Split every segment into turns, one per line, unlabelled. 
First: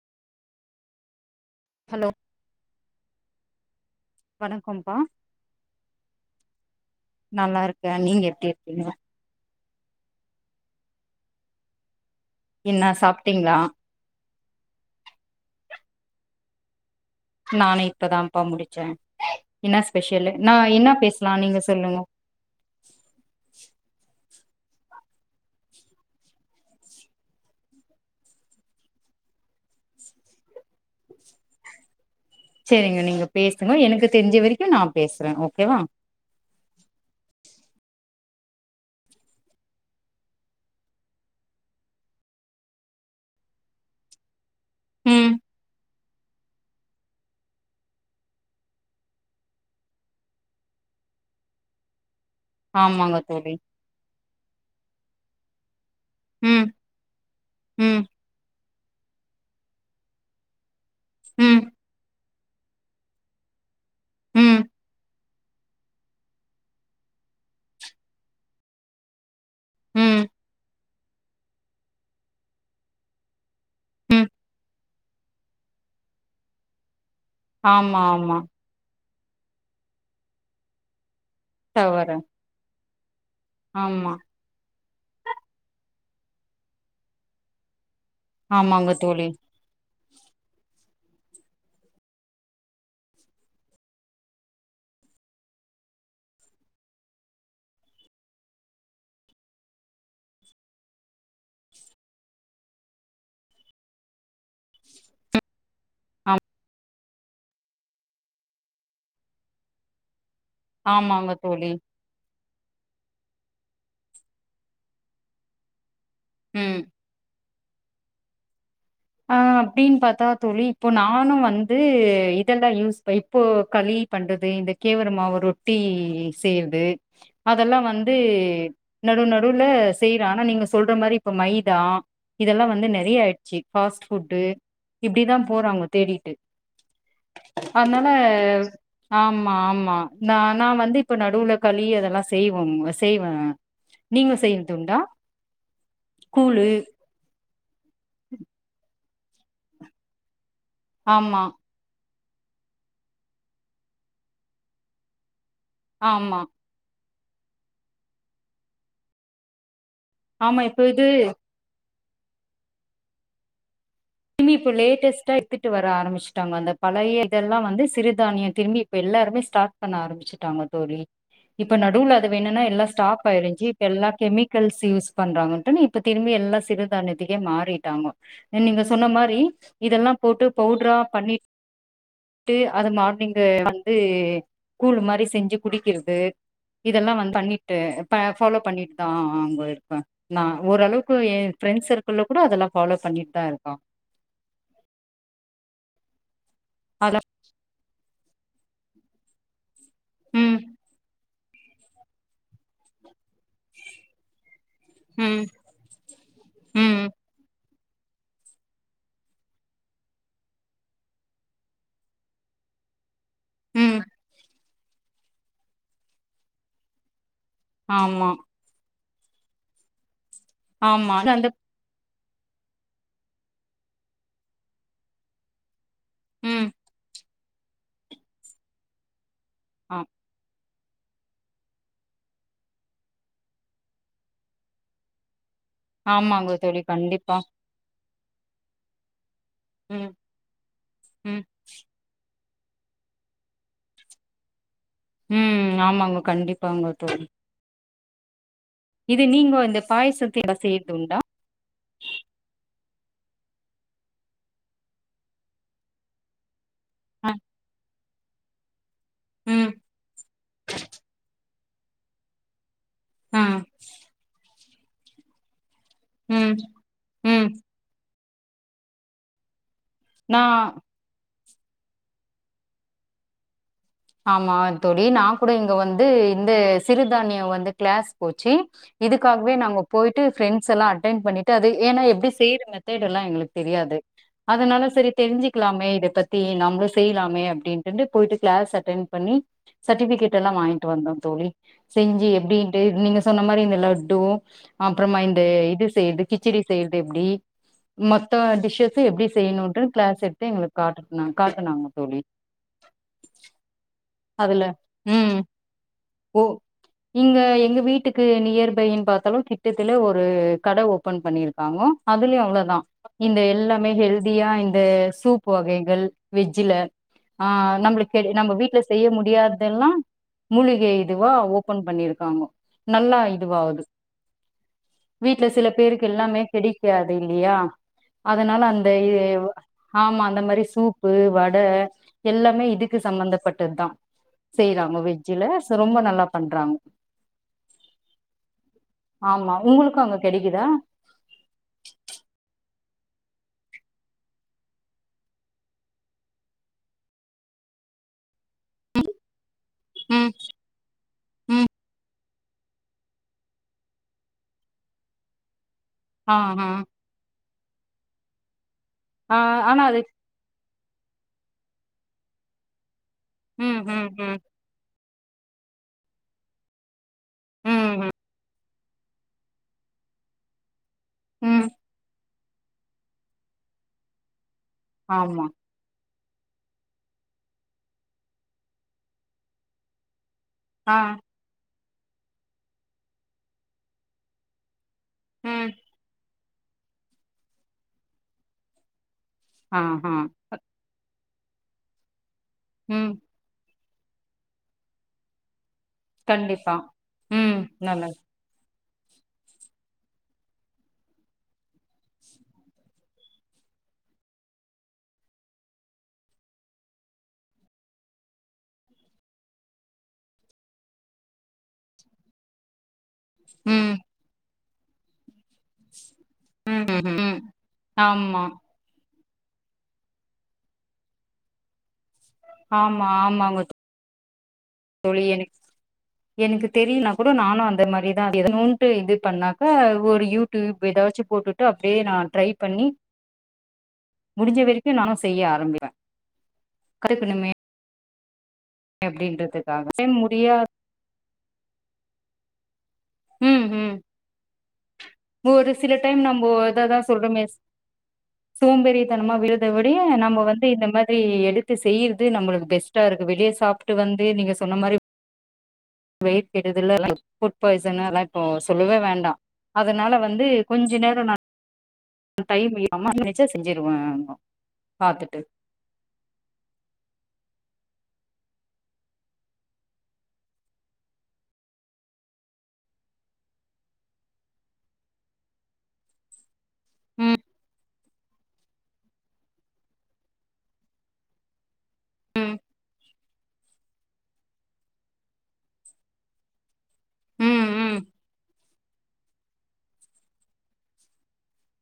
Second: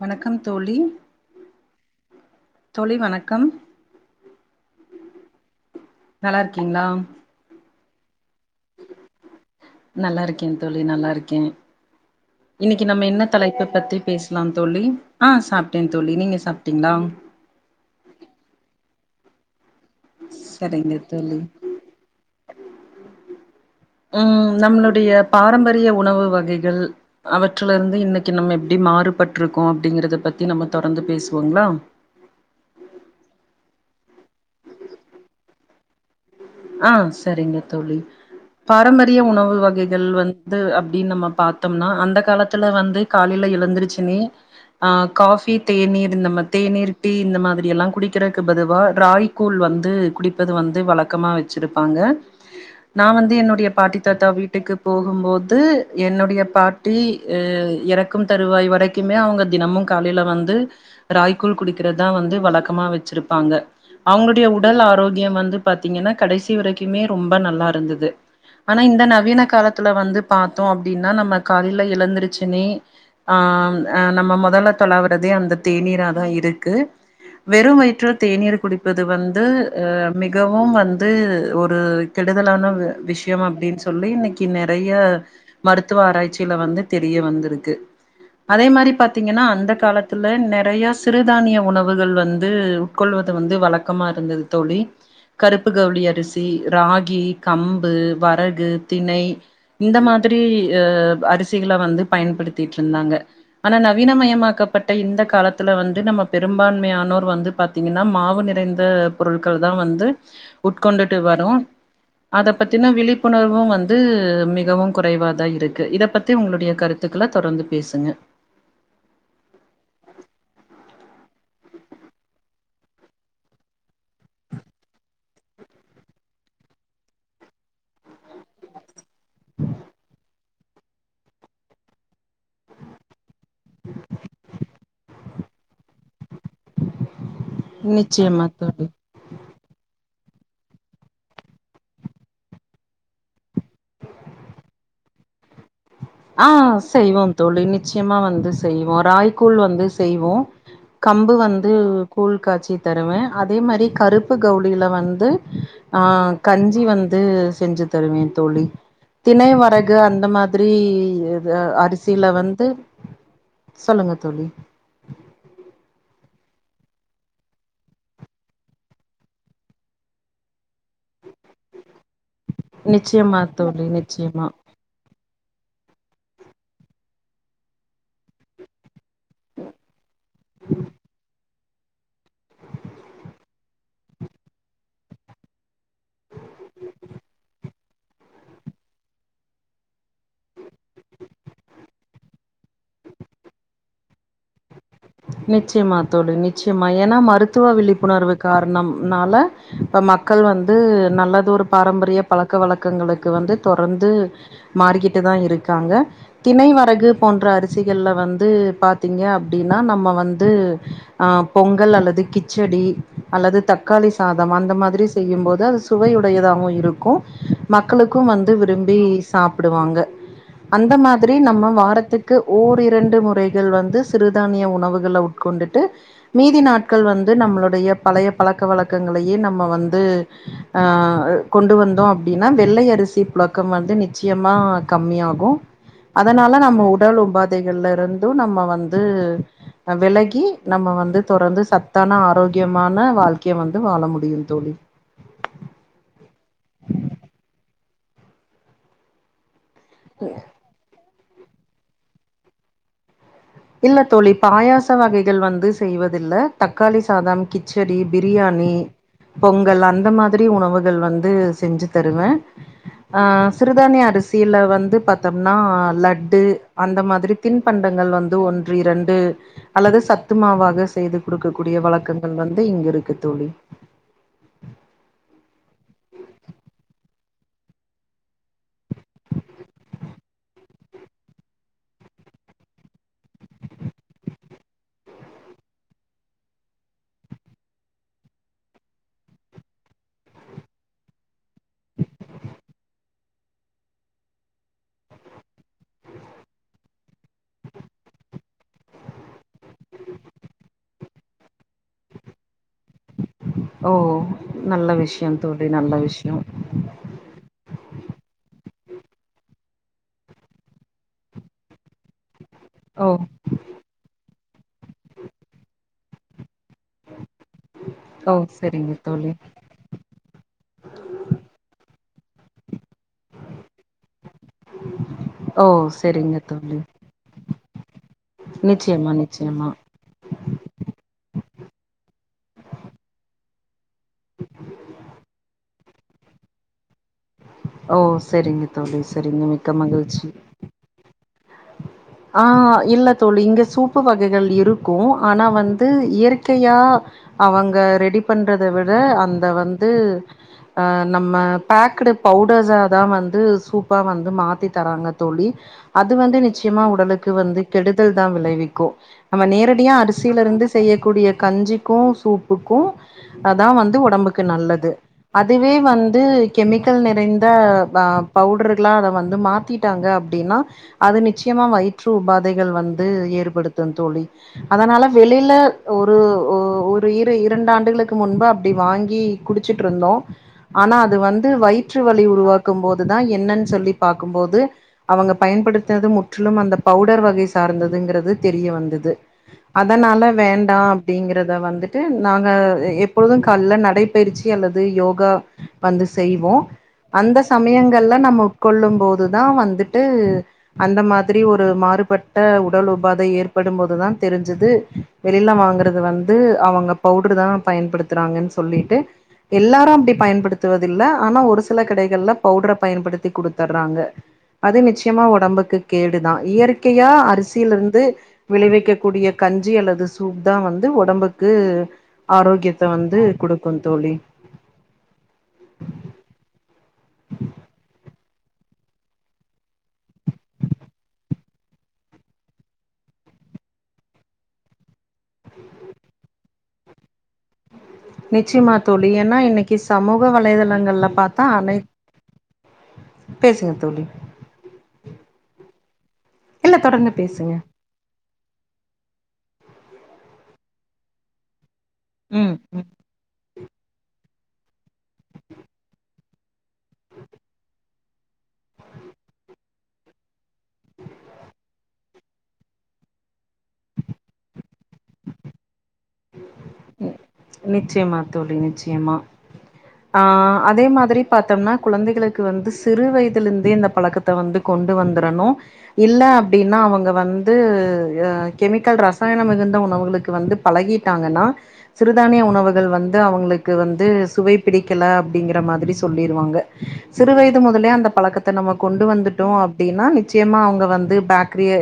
வணக்கம் தோழி
ஹலோ
தோழி வணக்கம்
வணக்கம்பா
நல்லாருக்கீங்களா
நல்லாருக்கே நீங்க எப்டி இருக்கீங்க
நல்லாருக்கே தோழி நல்லாருக்கே இன்னைக்கு நம்ம என்ன தலைப்ப பத்தி பேசலா தோழி ஆ சாப்ட்டே தோழி நீங்க சாப்ட்டீங்களா
நானு இப்பதான்ப்பா முடிச்சே என்ன ஸ்பெஷல்லு நா என்ன
சரிங்க
பேசலா
தோழி
நீங்க சொல்லுங்க
ம் நம்மளுடைய பாரம்பரிய உணவு வகைகள் அவற்றுலருந்து இன்னைக்கு நம்ம எப்டி மாறுபட்ருக்கோ அப்டிங்கறத பத்தி நம்ம தொடர்ந்து பேசுவோங்ளா
செரிங்க நீங்க பேசுங்க எனக்கு தெரிஞ்ச வரைக்கு நா பேசுறே ஓகேவா
ஆ சரிங்க தோழி பாரம்பரிய உணவு வகைகள் வந்து அப்டின் நம்ம பாத்தோம்னா அந்த காலத்துல வந்து காலைல எழுந்துரச்சுன்னே ஆ
ம்
காஃபி தேநீர் இ நம்ப தேநீர் டீ இந்த மாதிரி எல்லாம் குடிக்கிறதுக்கு பதுவா ராய்கூல் வந்து குடிப்பது வந்து வழக்கமா வச் சுருப்பாங்க நா
ஆமாங்க
வந்து
தோழி
என்னுடைய பாட்டி தாத்தா வீட்டுக்கு போகும்போது என்னுடைய
ம்
பாட் டி
ம்
இறக்கும் தருவாய் வரைக்குமே அவங்க தினமு காலைல வந்து ராய்க் கூழ்
ம்
குடிக் றதுதா வந்து வழக்கமா வச்சிருப்பாங்க அவங்களுடைய
ம்
உடல் ஆரோக்கியம் வந்து பாத்தீங்கன்னா கடைசி வரைக்குமே ரொம்ப நல்லா இருந்தது ஆனா இந்த நவீன காலத்துல வந்து
ம்
பாத்தோ அப்டின்னா நம்ம காலைல எழந்தருச்சுன்னே ஆ அ
ம்
நம்ம மொதல்ல தொளாவுறதே அந்த தேநீரதா இருக்கு வெறு
ஆமா
வயிற்ற
ஆமா
தேநீர் குடிப்பது வந்து அ மிகவும் வந்து ஒரு
தவறு
கெடுதலான விஷயம் அப்டின் சொல்லி
ஆமா
இன்னைக்கி நெறைய மருத்துவ ஆராய்ச்சியில வந்து தெரிய வந்துருக்கு அதே மாரி
ஆமாங்க தோழி
பாத்தீங்கன்னா அந்த காலத் துல நெறையா சிறுதானிய உணவுகள் வந்து உட்கொள்வது வந்து வழக்கமா இருந்தது தோழி கருப்பு கவுளி அரிசி ராகி கம்பு வரகு தினை இந்த மாதிரி அ அரிசிகள வந்து பயன்படுத்திட்ருந்தாங்க ஆனா நவீனமயமாக்கப்பட்ட இந்த காலத் த்துல வந்து நம்ம
ஆ
பெரும்பான்மையானோர் வந்து பாத்தீங்கன்னா மாவு நிறைந்த பொருட்கள்தா வந்து உட்கொண்டுட்டு
ஆமாங்க
வரோ
தோழி
அத பத்தின விழிப்புணர்வு வந்து மிகவு குறைவாதா இருக்கு இத பத்தி உங்களுடைய
ம்
கருத் த்துக்கள தொடர்ந்து பேசுங்க
அ அப்டின் பாத்தா தோழி இப்போ நானு வந்து இதெல்லா யூஸ் ப் இப்போ களி பண்றது இந்த கேவுரு மாவு ரொட்டி செய்றது அதெல்லா வந்து நடுநடுல செய்றே ஆனா நீங்க சொல்ற மாரி இப்ப மைதா இதெல்லா வந்து நெறைய ஆய்டுச்சு ஃபாஸ்ட் ஃபுட்டு இப்டிதா போறாங்க தேடிட்டு அதனால
நிச்சயமா தோழி
ஆமா ஆமா நா நா வந்து இப்ப நடுல களி அதெல்லா செய்வம் செய்வே நீங்க செய்றதுண்டா
ஆ செய்வோ தோழி நிச்சயமா வந்து செய்வோ ராகிகூழ் வந்து செய்வோ கம்பு
ஆமா
வந் து கூழ்க்காச்சி தருவே அதே மாரி கருப்பு கவுளில வந்து ஆ
ஆமா
கஞ்சி வந்து செஞ்சு தருவே தோழி தினை வரகு அந்த
ஆமா
மாதிரி
இப்ப இது
அரிசில வந்து சொல்லுங்க தோழி
[unintelligible] இப்ப லேட்டஸ்ட்டா எ டுத்துட்டு வர ஆரம்பச்சுட்டாங்க அந்த பழைய இதெல்லா வந்து சிறுதானிய திரும்பி இப்ப எல்லாருமே ஸ்டார்ட் பண்ண ஆரம்பிச்சுட்டாங்க தோழி இப்ப நடுல அது வேணுனா எல்லா ஸ்டாப்
நிச்சயமா
ஆயிடுச்சு இப்ப
தோழி
எல்லா
நிச்சயமா
கெமிக்கல்ஸ் யூஸ் பண்றாங்கனுட்டு இப்ப திரும்பி எல்லா சிறுதான்யத்துக்கே மாறிட்டாங்க நீங்க சொன்ன மா றி இதெல்லா‌ போட்டு பவுட்றா பண்ணி ட்டு அது மார்னிங்கு வந்து கூழ் மாரி செஞ்சு குடிக்கிறது இதெல்லா வன் பண்ணிட்டு ப ஃபாலோ பண்ணிட்டுதாங்க இருப்ப நா ஓரளவுக்கு என் ஃப்ரெண்ட் மா ஓரளவுக்கு ஏன் ஃபிரென்ஸ் சர்க்குள்ல கூட அதெல்லா ஃபாலோ பண்ணிட்தா இருக்கோ
நிச்சியமா தோழி நிச்சியமா ஏனா
அத
மருத்துவ விழிப்புணர்வு கார்ணம்னால இப்ப மக்கள்
ம்
வந்து நல்லதொரு பாரம்பரிய பழக்க வழக்கங்களுக்கு வந்து தொடர்ந்து மாறிக்கிட்டுதா
ம்
இருக்காங்க தினை
ம்
வரகு போன்ற அரிசிகள்ல வந்து பாத்தீங்க அப்டி னா நம்ம வந்து பொங்கல் ஆ அல்லது கிச்சடி அல்லது
ம்
தக்காளி சாதம் அந்த மாதிரி செய்யும்போது அது சுவையுடையதாவு இருக்கு மக்களுக்கு
ஆமா
வந்து விரும்பி சாப்புடுவாங்க அந்த
ஆமா
மாதிரி
அந்த
நம்ம வாரத்து க்கு ஓர் இரண்டு முறைகள் வந்து சிறுதானிய உணவுகள்ல உட்கொண்டுட்டு மீதி
ம்
நாட் கள் வந்து நம்மளுடைய பழைய பழக்க வழக்கங்களையு நம்ம
ஆ
வந்து ஆ கொண்டு வந்தோ அப்டினா வெள்ளை அரிசி புழக்கம் வந்து நிச்சியமா கம்மியாகு
ஆமாங்க
அதனால
தோழி
நம்ம உடல்
கண்டிப்பா
உபாதை கள்ல இருந்து நம்ம வந்து அ
ம்
வெலகி நம்ம வந்து
ம்
தொடர்ந்து சத் தான ஆரோக்கியமான வாழ்க்கைய வந்து வாழ முடியு தோழி
ம் ஆமாங்க கண்டிப்பாங்க தோழி இது நீங்கோ இந்த பாய்சத்தே எதா செய்யற்துண்டா
இல்ல தோழி பாயாச வகைகள் வந்து செய்வதில்ல தக்காளி
அ
சாதம் கிச்சடி பிரியாணி
ம்
பொங்கல் அந்த மாதிரி உணவுகள் வந்து செஞ்சு தருவ ஆ சிறுதானிய அரிசில வந்து பாத்தம்னா லட்டு
ம்
அந்த மாதிரி
ம்
தின்பண்டங்கள் வந்து ஒன்று இரண்டு அல்லது
நா
சத்துமாவாக செய்து குடுக்கக்கூடிய வழக்கங்கள் வந்து இங்க இருக்கு தோழி
ஆமா தோழி நா கூட இங்க வந்து இந்த சிறுதானியோ வந்து கிளாஸ் போச்சு இதுக்காகவே நாங்க போய்ட்டு ஃபிரெண்ஸ் எல்லா அட்டன்் பண்ணிட்டு அது ஏனா எப்டி செய்ற மெத்தேடெல்லா எங்ளுக் தெரியாது அதனால சேரி தெரிஞ்சுக்குலாமே இத பத்தி நம்ளு செய்லாமே அப்டின்ட்டுடு போய்ட்டு கிளாஸ் அட் டன் பண்ணி சட்டிஃபிகேடெல்லா வாங்கிட்டு வந்தோ தோழி செஞ்சு எப்டின்ட்டு நீங்க சொன்ன மாரி இந்த லட்டு அப்றமா இந்த இது செய்யற்து கிச்சடி செய்யற்து எப்டி மத்த டிஷ்ஷஸ்ஸு எப்டி செய்யணூன்ட்டு கிளாஸ் எடுத்து எங்ளுக் காட்டு சொன்னாங் காட்டுனாங்க தோழி
ஓ
அதுல
நல்ல விஷ்யோ
ம்
தோழி நல்ல விஷ்யோ
ஓ இங்க எங்க வீட்டுக்கு நியர் பையின் பாத்தாலு கிட்டத்துல ஒரு கட ஓபன் பண்ணிருக்காங்கோ அதுல்யு அவ்ளோதா
ஓ
இந்த எல்லாமே ஹெல்தியா இந்த சூப் வகைகள் வெஜ்ஜுல ஆ நம்ளுக்கெது
ஓ
நம்ம வீட்ல
சரிங்க
செய்ய
தோழி
முடியாத அதெல்லா மூலிகை இதுவா ஓபன் பண்ணிருக்காங்கோ நல்லா இதுவாவுது
[inaudible]
வீட்ல
ஓ
சில பேருக்கு
சரிங்க
எல்லாமே
தோழி
கிடைக்காது இல்லையா அதுனால அந்த
நிச்சயமா
இதே வா
நிச்சயமா
ஆமா அந்த மாரி சூப்பு வட எல்லாமே இதுக்கு சம்பந்த பட் டுதா செய்றாங்க வெஜ்ஜுல ஸ ரொம்ப நல்லா பண்றாங்
ஓ செரிங்க தோழி செரிங்க
ஆமா
மிக்க
உங்களுக்கு அங்க
மகிழ்ச்சி
கெடைக்குதா
ஆ இல்ல தோழி இங்க சூப்பு வகைகள் இருக்கு ஆனா வந்து இயற்கையா அவங்க ரெடி பண்றத விட அந்த வந் து
ம்
அ நம்ம
ம்
பேக்குடு பவுடர்ஸாதா வந்து சூப் பா வந்து மாத்தி தராங்க தோழி அது
ஆ
வந்து நிச்
ஆ
உடலுக்கு வந்து கெடுதல்தா விளைவிக்கு
ஆ
நம்ம
ஆனா
நேரடியா
அது
அடுஸ் சியில இருந்து செய்யக்கூடிய கஞ்சிக்கு சூப்புக்கு அதா
ம்
வந்து
ம் ம்
ஒடம்புக்கு நல்லது அதுவே வந்து கெமிக்கல் நி றைந்த
ம்
ஆ
ம்
பவுட்ருகளா அத வந்து மாத்திட்டாங்க அப்டின்னா அது நிச்சயமா
ம்
வயி ற்று உபாதைகள் வந்து ஏற்படுத்து தோழி அதனால
ஆமா
வெளில ஒரு ஒரு இரு இரண்டு ஆண்டுகளுக்கு முன்பு அப்டி வாங்கி குடிச்சிட்டு இருந்தோ ஆனா
ஆ
அது வந்து வயிற்று வலி உருவாக்கும் போதுதா என்னன்னு சொல்லி பாக்கும்போது அவங்க
ம்
பயன்படுத்தினது முற்றிலும் அந்த பவுடர் வகை சார்ந்ததுங்கிறது தெரிய வந்தது
ஆ ஆ
அதனால வேண்டா அப்டிங்கிறத வந்துட்டு நாங்க
ம்
எப்பொழுது கால்ல நடை பயிற்சி அல்லது யோகா வந்து செய்வோ
கண்டிப்பா
அந்த
ம்
சமயங்கள்ல
நல்லது
நம்ம கொள்ளும் போதுதா வந்துட்டு அந்த மாதி ரி ஒரு மாறுபட்ட உடல் உபாதை ஏற்படும் போதுதா தெரிஞ்சது வெளில வாங்குறது வந் து அவங்க பவுடருதா பயன்படுத்துறாங்கன்னு சொல்லிட்டு எல்லாரு அப்டி பயன்படுத்துவதில்ல ஆனா ஒரு சில கடைகள்ல பவுடரை பயன்படுத் தி
ம்
குடுத்துர்றாங்க அது நிச்சயமா ஒடம்புக்கு கேடுதா
ம் ம்
இயற்கையா
ம்
அரசியிலிருந்து
ஆமா
விளைவிக்கக்கூடிய கஞ்சி அல்லது சூப்தா வந்து ஒடம்புக்கு ஆரோக்கியத்தை
ஆமா
வந்து
ஆமாங்க
குடுக்கு தோழி
தோழி என் எனக்கு தெரியுன்னா கூட நானு அந்த மாரிதா இத்துனூன்ட்டு இது பண்ணாக்கா ஒரு யூ டியூப் ஏதாச்சு போட்டுட்டு அப்டியே நா ட்ரை பண்ணி
[inaudible]
முடிஞ்ச வரைக்கு நானு செய்ய ஆரம்பிப்பே கத்துக்கணுமே
நிச்சயமா தோழி ஏன்னா இன்னக்கி
அப்டின்றதுக்காக
சமூக
முடியா
வலைதளங்கள்ல பாத் தா அனைத்
ம்
பேசுங்க
ம்
தோழி
ஒரு சில டைம் நம்ம
இல்ல
இதாதா
தொடர்ந்து
சொல்றோமே
பேசுங்க
சோம்பேறித்தனமா விடுறத விடயு நம்ம வந்து இந்த மாதிரி எடுத்து செய்யறது
ம்
நம்மளுக்கு
ம்
பெஸ் ட்டா இருக்கு வெளிய சாப்டு வந்து நீங்க சொன்ன மாரி வெயிட் கெட்டதில்ல அதலா ஃபுட் பாய்சனு அதெல்லா இப்போ சொல்லவே வேண்டா அதனால வந்து கொஞ்ச நேரோ நா டைம் இருந்தா அம்மா நெனச்சா செஞ்சுருவே பாத்துட்டு
நிச்சயமா தோழி நிச்சயமா ஆ அதே மாதிரி பாத்தம்னா குழந்தைகளுக்கு வந்து சிறு வயதில இருந்தே இந்த பழக்கத் த வந்து கொண்டு வந்துரணு இல்ல அப்டின்னா அவங்க
ம்
வந்து கெமிக்கல் ரசாயனம் மிகுந்த உணவுகளுக்கு வந்து பழகிட்டாங்கன்னா சிறுதானிய
ம்
உணவுகள் வந்து அவங்களுக்கு வந்து சுவை பிடிக்கல அப்டிங்கிற மாதிரி சொல்லிருவாங்க சிறு வயது
ம்
முதலே
ம்
அந்த பழக்கத்த நம்ம கொண்டு வந்துட் டோ அப்டின்னா நிச்சயமா அவங்க வந்து பேக்ரிய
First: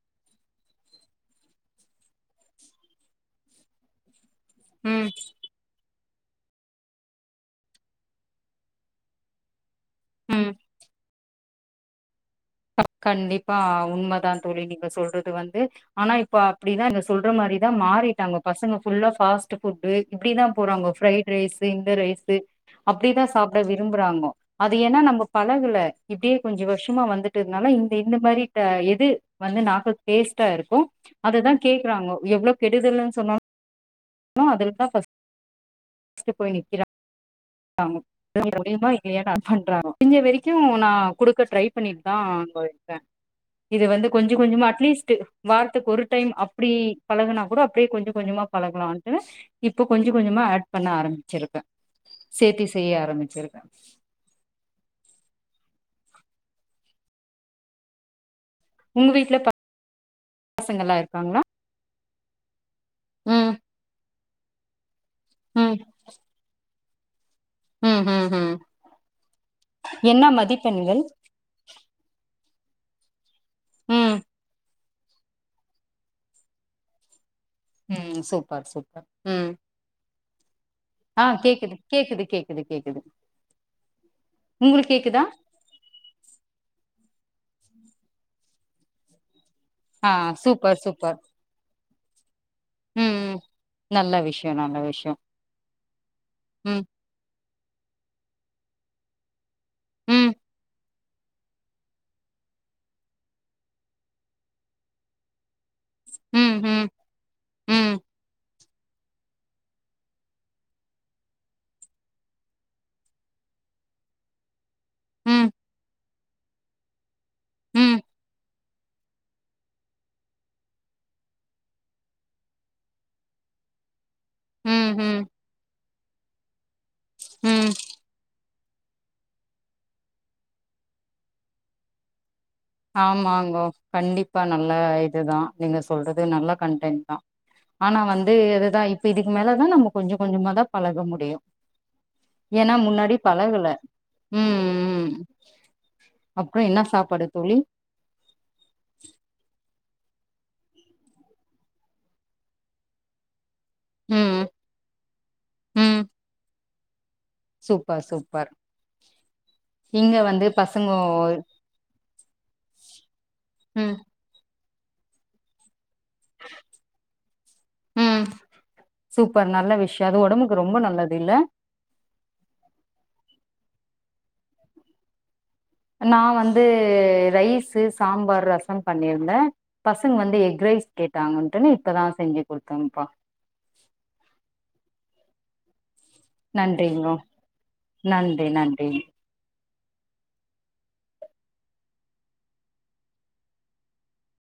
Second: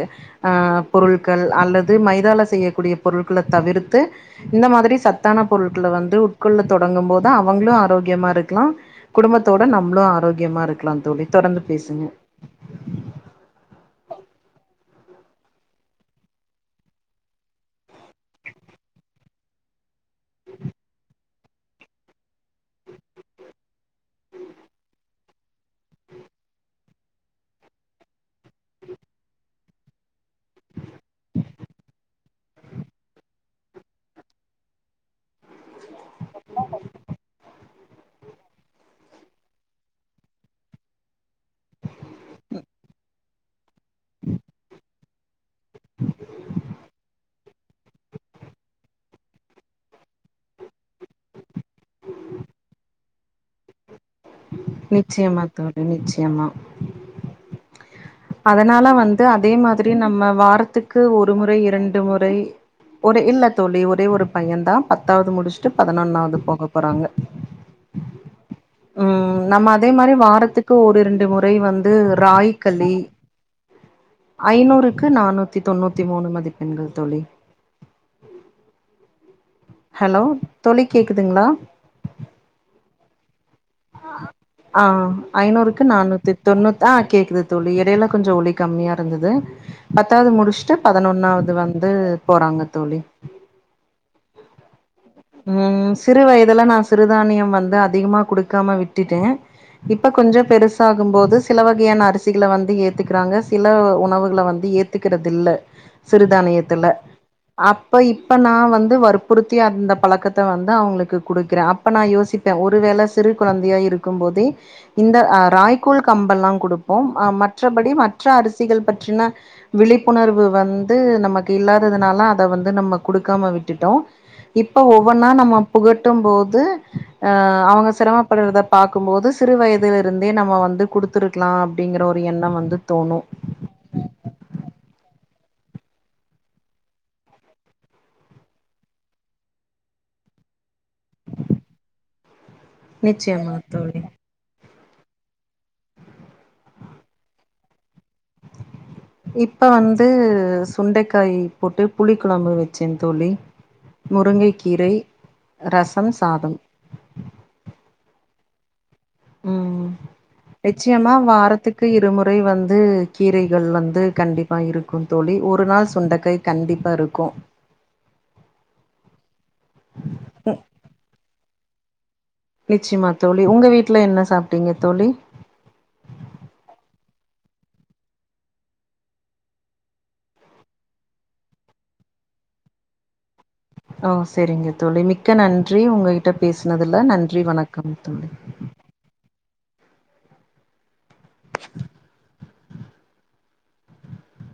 ஆ பொருட்கள் அல்லது மைதால செய்யக்கூடிய பொருட்கள தவிர்த்து இந்த மாதிரி
ம்
சத்தான பொருட்கள வந்து உட்கொள்ள தொடங்கு போது அவங்களு ஆரோக்கியமா இருக்கலா குடும்பத்தோட நம்மளு
ம்
ஆரோக்கியமா இருக்கலா தோழி தொடர்ந்து பேசுங்க
கண்டிப்பா உண்மதா தோழி நீங்க சொல்றது வந்து ஆனா இப்ப அப்டிதா இங்க சொல்ற மாரிதா மாறிட்டாங்க பசங்க புல்லா ஃபாஸ்ட் ஃபுட்டு இப்டிதா போறாங்க ஃப்ரைட் ரைஸு இந்த ரைஸு அப்டிதா சாப்ட விரும்புறாங்க அது ஏன்னா நம்ம பழகல இப்டியே கொஞ்ச வருஷமா வந்துட் டதுனால இந்த இந்த மாரி எது வந்து நாக்குக்கு டேஸ்ட்டா இருக்கு அததா கேக்குறாங்கோ எவ்ளோ கெடுதல்னு சொன்ன அததா ஃப [unintelligible] ஸ்ட்டு போய் நிக்கிறாங்
[inaudible]
[inaudible] பண்றாரா இங்க வரைக்கு நா குடுக்க ட்ரை பண்ணிட்டு தா அங்க வந்து வப்பே இது வந்து கொஞ்ச கொஞ்சமா அட்லீஸ்ட் வார்த்தக்கு ஒரு டைம் அப்டி பழகுனா கூட அப்டியே கொஞ்சோ கொஞ்சமா பழகலான்ட்டு இப்ப கொஞ்ச கொஞ்சமா ஆட் பண்ண ஆரம்பிச்சிருக்கே சேத்தி செய்ய ஆரம்பிச்சிருக்கே
நிச்சயமா தோழி நிச்சயமா அதனால
உங்க
வந்து
வீட்ல
அதே மாரி நம்ம
பசங்கல்லா
வாரத்துக்கு ஒரு
இருக்காங்களா
முறை இரண்டு முறை ஒரே இல்ல
ம்
தோழி ஒரே ஒரு பையன் தா பத்தாவது
ம்
முடிச்சுட்டு பதினொன்னாவது போக போறாங்க
உம் உம் உம்
உம் நம்ம அதே மாரி வாரத்துக்கு ஒரு ரெண்டு முறை வந்து ராகி களி
ம்
ஐநூறுக்கு நானூத்தி தொன்னூத்தி மூணு மதிப்பெண்கள் தோழி
உம் சூப்பர் சூப்பர் உம்
ஹலோ தோழி கேக்குதுங்ளா
கேக்குது கேக்குது கேக்குது
ஆ
உங்களுக்கு கேக்குதா
ஐநூறுக்கு நானூத்தி தொண்ணூத் ஆ கேக்குது தோழி இடையெல்லா கொஞ்சோ ஒளி கம்மியா இருந்தது
ஆ
பத்தாவது முடிச்சுட்டு
சூப்பர் சூப்பர்
பதினொன்னாவது வந்து போறாங்க தோழி
ம் ம் நல்ல விஷயோ நல்ல விஷயோ
உம் சிறு வயதுல நா
ம்
சிறுதானியம் வந்து அதிகமா குடுக்காம விட்டுட்டே இப்ப
ம்
கொஞ்சோ பெருசாகும் போது சில வகையான அரிசிகள வந்து ஏத்துக்கிறாங்க சில உணவுகள வந்து ஏத்து கிறது இல்ல
ம், ம்,
சிறுதானியத்துல அப்ப
ம்,
இப்ப நா வந்து வற்புறுத்தி அந்த பழக்கத்த வந்து அவுங்களுக்கு குடுக்குற அப்ப நா யோசிப்ப ஒருவேள சிறு கொழந்தையா இருக்கு போது இந்த அ
ம்,
ராகி கூழ் கம்பெல்லா குடுப்போ அ மற்றபடி
ம்,
மற்ற அரிசிகள் பற்றின விழிப்புணர்வு வந்து நமக்கு இல்லாததுனால அத வந்து நம்ம குடுக்காம விட்டுட்டோ இப்ப
ம், ம்,
ஒவ்வொன்னா நம்ம புகட்டு போது அ
ம்.
அவங்க சிரமப்படுறத பாக்கும்போது சிறு வயதுல இருந்தே நம்ம வந்து குடுத்துருக்கலா அப்டிங்கிற ஒரு எண்ணம் வந்து தோணு
ஆமாங்கோ கண்டிப்பா நல்ல இதுதா நீங்க சொல்றது நல்ல கன்டென்ட் தா ஆனா வந்து இதுதா இப்ப இதுக்கு மேலதா நம்ம கொஞ்ச கொஞ்சமா தா பழக முடியும் ஏன்னா முன்னாடி
நிச்சயமா
பழகல
தோழி
உம் உம் அப்ப என்ன சாப்பாடு தோழி
இப்ப வந்து சுண்டக்காய் போட்டு புளி குழம்பு வச்சே தோழி
ம்,
முருங்கைக்கீரை
ம்.
ரசம் சாதம்
சூப்பர் சூப்பர்
ம்
இங்க வந்து பசங்கோ
கு இருமுறை வந்து கீரைகள்
ம்,
வந்து கண்டிப்பா இருக்கும் தோழி ஒரு நாள் சுண்டக் கண்டிப்பா இருக்கூ
ம் சூப்பர் நல்ல விஷ்யோ அது ஒடம்புக்கு ரொம்ப நல்லது இல்ல
நிச்சியமா தோழி உங்க வீட்ல என்ன சாப்ட்டீங்க தோழி
நா வந்து ரைஸு சாம்பார் ரசம் பண்ணியிருந்தே பசங்க வந்து எக் ரைஸ் கேட்டாங்கன்ட்டுன்னு இப்பதா செஞ்சு குடுத்தேம்ப்பா
அ சரிங்க தோழி மிக்க நன்றி உங்ககிட்ட பேசுனதுல
நன்றிங்கோ
நன்றி வணக்கம் தோழி
நன்றி நன்றி